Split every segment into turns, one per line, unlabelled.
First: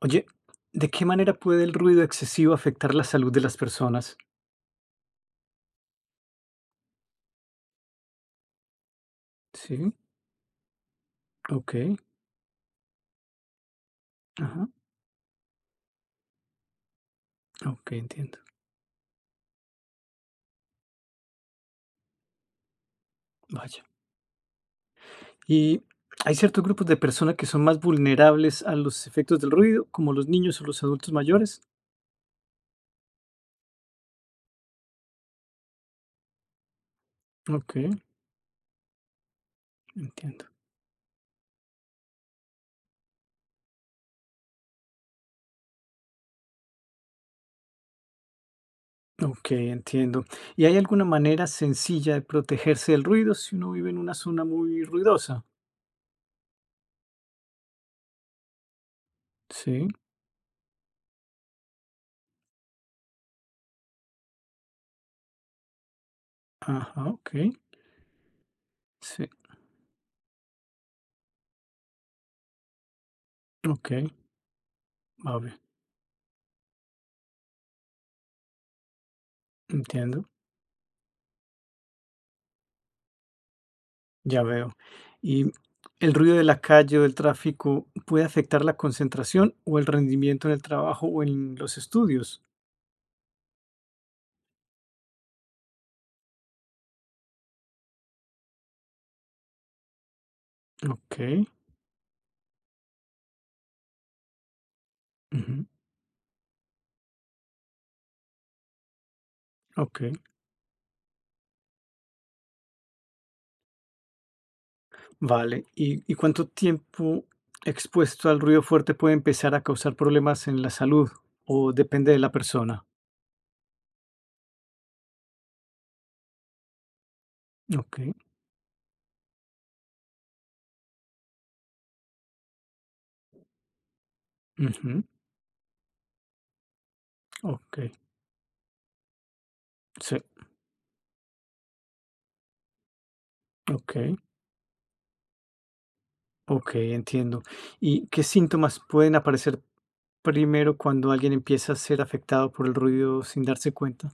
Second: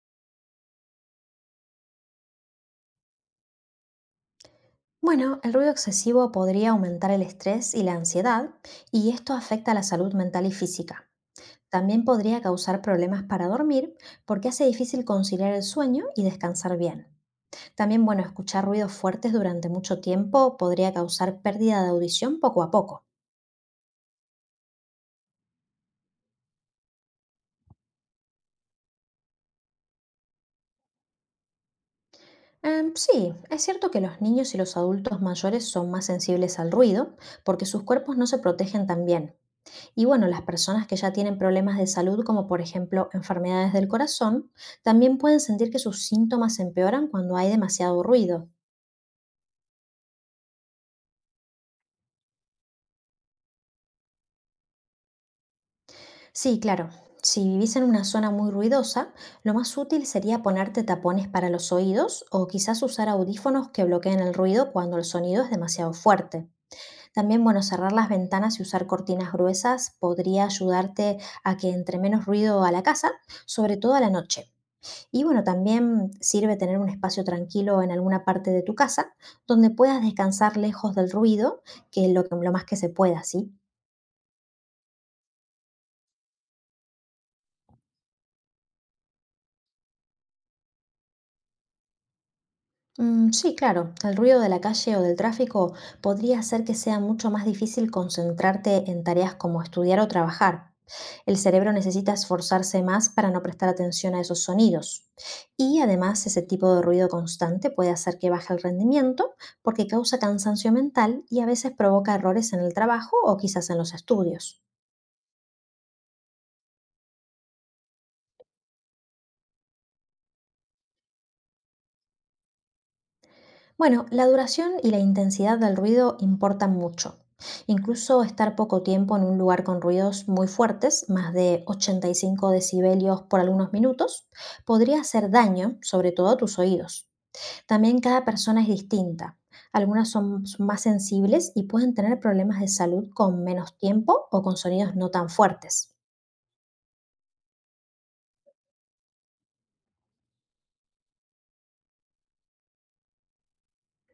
Oye, ¿de qué manera puede el ruido excesivo afectar la salud de las personas?
Bueno, el ruido excesivo podría aumentar el estrés y la ansiedad, y esto afecta a la
Sí,
salud mental y física.
ok,
También podría causar problemas para dormir porque hace
ajá,
difícil conciliar el sueño y descansar bien.
ok,
También, bueno,
entiendo.
escuchar ruidos fuertes durante mucho tiempo podría causar pérdida de audición poco a poco.
Vaya. Y hay ciertos grupos de personas que son más vulnerables a los efectos del ruido, como los niños o los adultos mayores.
Sí, es cierto que los niños y los adultos mayores son más sensibles al ruido porque
Ok,
sus cuerpos no se protegen tan bien. Y bueno, las
entiendo.
personas que ya tienen problemas de salud, como por ejemplo enfermedades del corazón, también pueden sentir que sus síntomas empeoran cuando hay demasiado ruido.
Ok, entiendo. ¿Y hay alguna manera sencilla de protegerse del ruido si uno vive en una zona muy ruidosa?
Sí, claro, si vivís en una zona muy ruidosa, lo más
Sí,
útil sería ponerte tapones para los oídos o quizás usar audífonos que bloqueen el ruido cuando el sonido es demasiado fuerte.
ajá, ok,
También, bueno, cerrar las ventanas y usar
sí,
cortinas gruesas podría ayudarte a que entre menos ruido a la casa, sobre
ok,
todo a la noche. Y
a
bueno,
ver,
también sirve tener un espacio tranquilo en alguna parte de tu casa donde puedas
entiendo.
descansar lejos del ruido, que lo más que se pueda, ¿sí?
Ya veo. ¿Y el ruido de la calle o del tráfico puede afectar la concentración o el rendimiento en el trabajo o en los estudios?
Mm, sí, claro, el ruido de la calle o del tráfico podría hacer que sea mucho más difícil concentrarte en tareas como estudiar o trabajar.
Ok,
El cerebro necesita esforzarse más para no prestar atención a esos sonidos.
ujú,
Y además ese tipo de ruido constante puede hacer que baje el rendimiento porque
ok,
causa cansancio mental y a veces provoca errores en el trabajo o quizás en los estudios.
vale. ¿Y cuánto tiempo expuesto al ruido fuerte puede empezar a causar problemas en la salud o depende de la persona?
Bueno, la duración y la intensidad del ruido importan mucho.
Ok,
Incluso estar poco tiempo en un lugar con ruidos muy fuertes, más de 85 decibelios por algunos minutos, podría
ujú,
hacer daño, sobre todo a tus oídos.
ok,
También cada persona es distinta. Algunas
sí,
son más sensibles y pueden tener problemas de salud con menos
ok,
tiempo o con sonidos no tan fuertes.
ok, entiendo. ¿Y qué síntomas pueden aparecer primero cuando alguien empieza a ser afectado por el ruido sin darse cuenta?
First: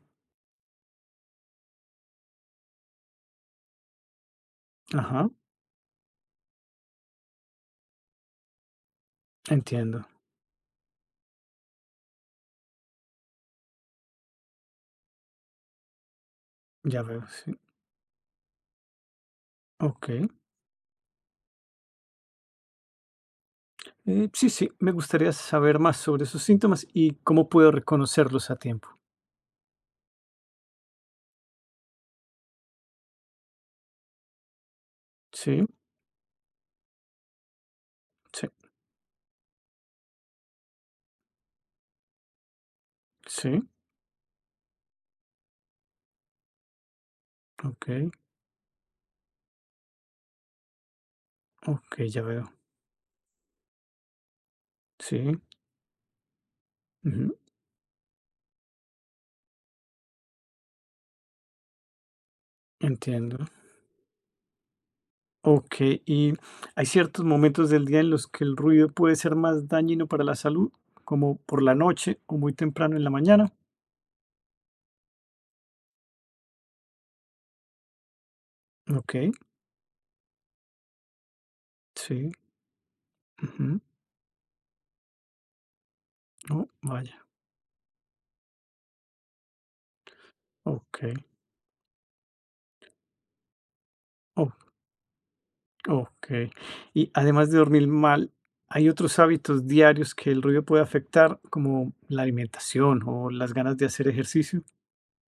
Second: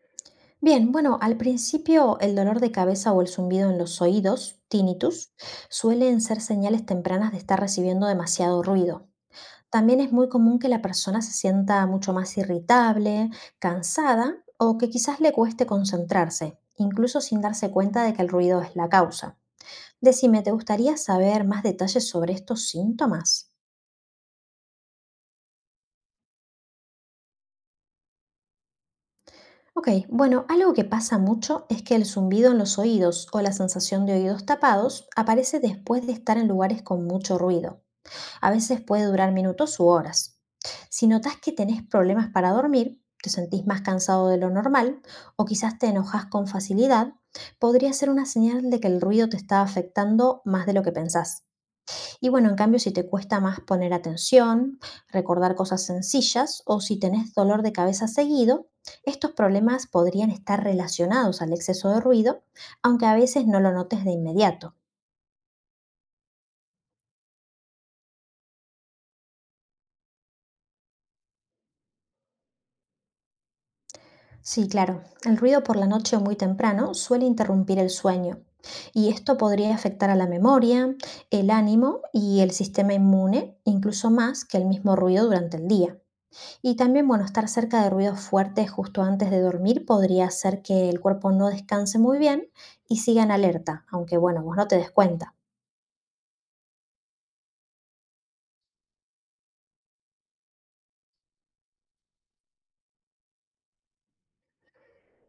Bien, bueno, al principio el dolor de cabeza o el zumbido en los oídos,
Ajá,
tinnitus, suelen ser señales tempranas de estar recibiendo demasiado ruido. También
entiendo,
es muy común que la persona se sienta mucho más irritable, cansada o que quizás le cueste concentrarse,
ya
incluso
veo,
sin
sí,
darse cuenta de que el ruido es la causa.
okey.
Decime, ¿te gustaría saber más detalles sobre estos síntomas?
Sí, sí, me gustaría saber más sobre esos síntomas y cómo puedo reconocerlos a tiempo.
Ok, bueno, algo que pasa mucho es que el zumbido en los oídos o la sensación de oídos tapados aparece
Sí,
después de estar en lugares con mucho ruido.
sí,
A veces puede durar minutos u horas. Si notas que tenés problemas para dormir, te
sí,
sentís más cansado de lo normal o quizás te enojas con facilidad, podría ser
okey,
una señal de que el ruido te está afectando más de lo que pensás.
okey, ya
Y
veo.
bueno, en cambio, si te cuesta más poner atención,
Sí,
recordar cosas sencillas o si tenés
ujú,
dolor de cabeza seguido, estos problemas podrían estar relacionados al exceso de ruido, aunque a
entiendo.
veces no lo notes de inmediato.
Okey, ¿y hay ciertos momentos del día en los que el ruido puede ser más dañino para la salud, como por la noche o muy temprano en la mañana?
Sí, claro, el ruido por la noche o muy temprano suele interrumpir el sueño y
Okey,
esto podría afectar a la memoria, el ánimo
sí,
y el sistema inmune,
ujú,
incluso más que el mismo ruido durante el día.
oh,
Y también,
vaya,
bueno, estar cerca de ruidos fuertes justo antes de dormir podría hacer que el
okey,
cuerpo no descanse muy bien y siga en alerta, aunque bueno, vos
okey.
no te des cuenta.
Okey. Y además de dormir mal, ¿hay otros hábitos diarios que el ruido puede afectar, como la alimentación o las ganas de hacer ejercicio?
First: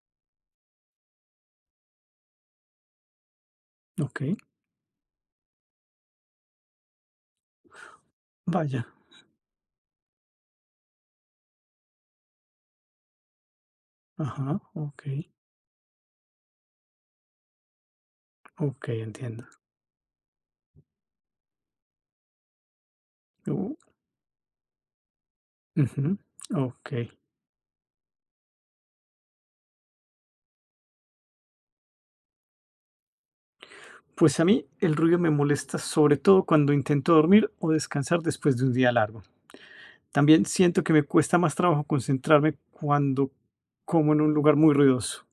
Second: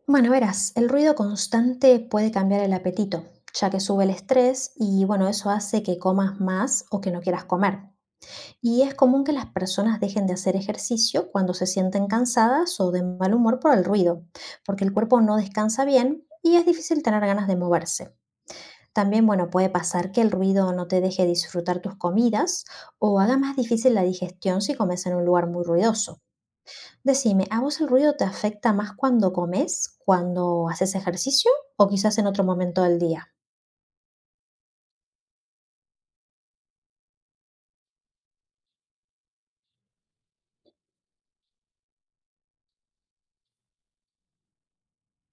Bueno, verás, el ruido constante puede cambiar el apetito, ya que sube el
Okey,
estrés y bueno, eso hace que comas más o que no quieras comer. Y
vaya.
es común que las personas dejen de hacer ejercicio cuando se sienten cansadas o de mal humor por el ruido,
Ajá,
porque el cuerpo
okey,
no descansa bien y es difícil tener ganas de moverse.
okey,
También,
entiendo.
bueno, puede pasar que el ruido no te deje disfrutar tus comidas o haga más
Uh,
difícil la digestión si comes en un lugar muy
ujú,
ruidoso.
okey.
Decime, ¿a vos el ruido te afecta más cuando comes, cuando haces ejercicio o quizás en otro momento del día?
Pues a mí el ruido me molesta, sobre todo cuando intento dormir o descansar después de un día largo. También siento que me cuesta más trabajo concentrarme cuando como en un lugar muy ruidoso.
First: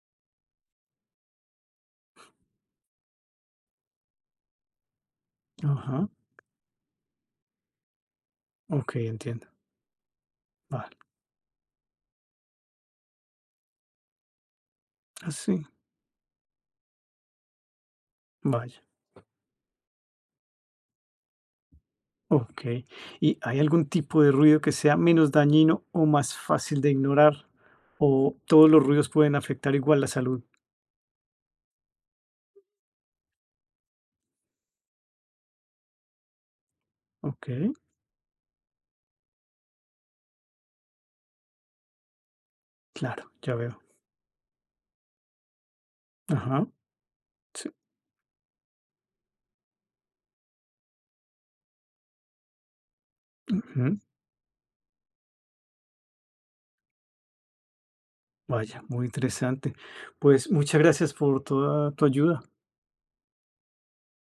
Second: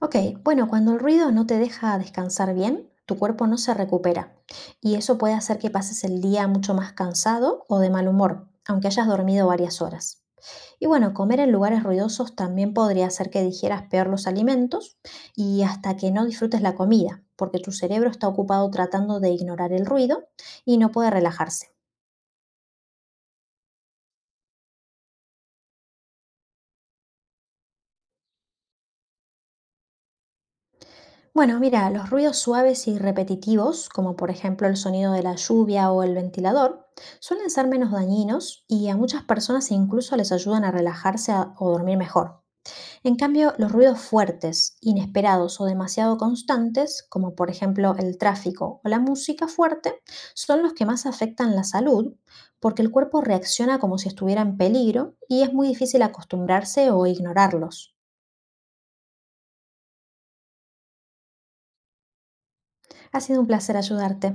Ok, bueno, cuando el ruido no te deja descansar bien, tu cuerpo no se recupera y eso puede hacer que pases
Ajá,
el día mucho más cansado o de mal humor, aunque
okey,
hayas
entiendo.
dormido varias horas. Y
Vale.
bueno, comer en lugares ruidosos también podría hacer que digieras peor los alimentos y
Así,
hasta que no disfrutes la comida, porque tu cerebro está ocupado
vaya.
tratando de ignorar el ruido y no puede relajarse.
Ok. ¿Y hay algún tipo de ruido que sea menos dañino o más fácil de ignorar? ¿O todos los ruidos pueden afectar igual la salud?
Bueno, mira, los ruidos suaves y repetitivos, como por ejemplo el sonido de la lluvia o el ventilador,
Ok,
suelen ser menos dañinos y a muchas personas incluso les ayudan a relajarse o dormir mejor. En
claro,
cambio,
ya
los
veo.
ruidos fuertes, inesperados o demasiado
Ajá,
constantes, como por
sí,
ejemplo el tráfico o la música fuerte, son los que más afectan la salud, porque el cuerpo reacciona como
ujú,
si estuviera en peligro y es muy difícil acostumbrarse o ignorarlos.
vaya, muy interesante. Pues muchas gracias por toda tu ayuda.
Ha sido un placer ayudarte.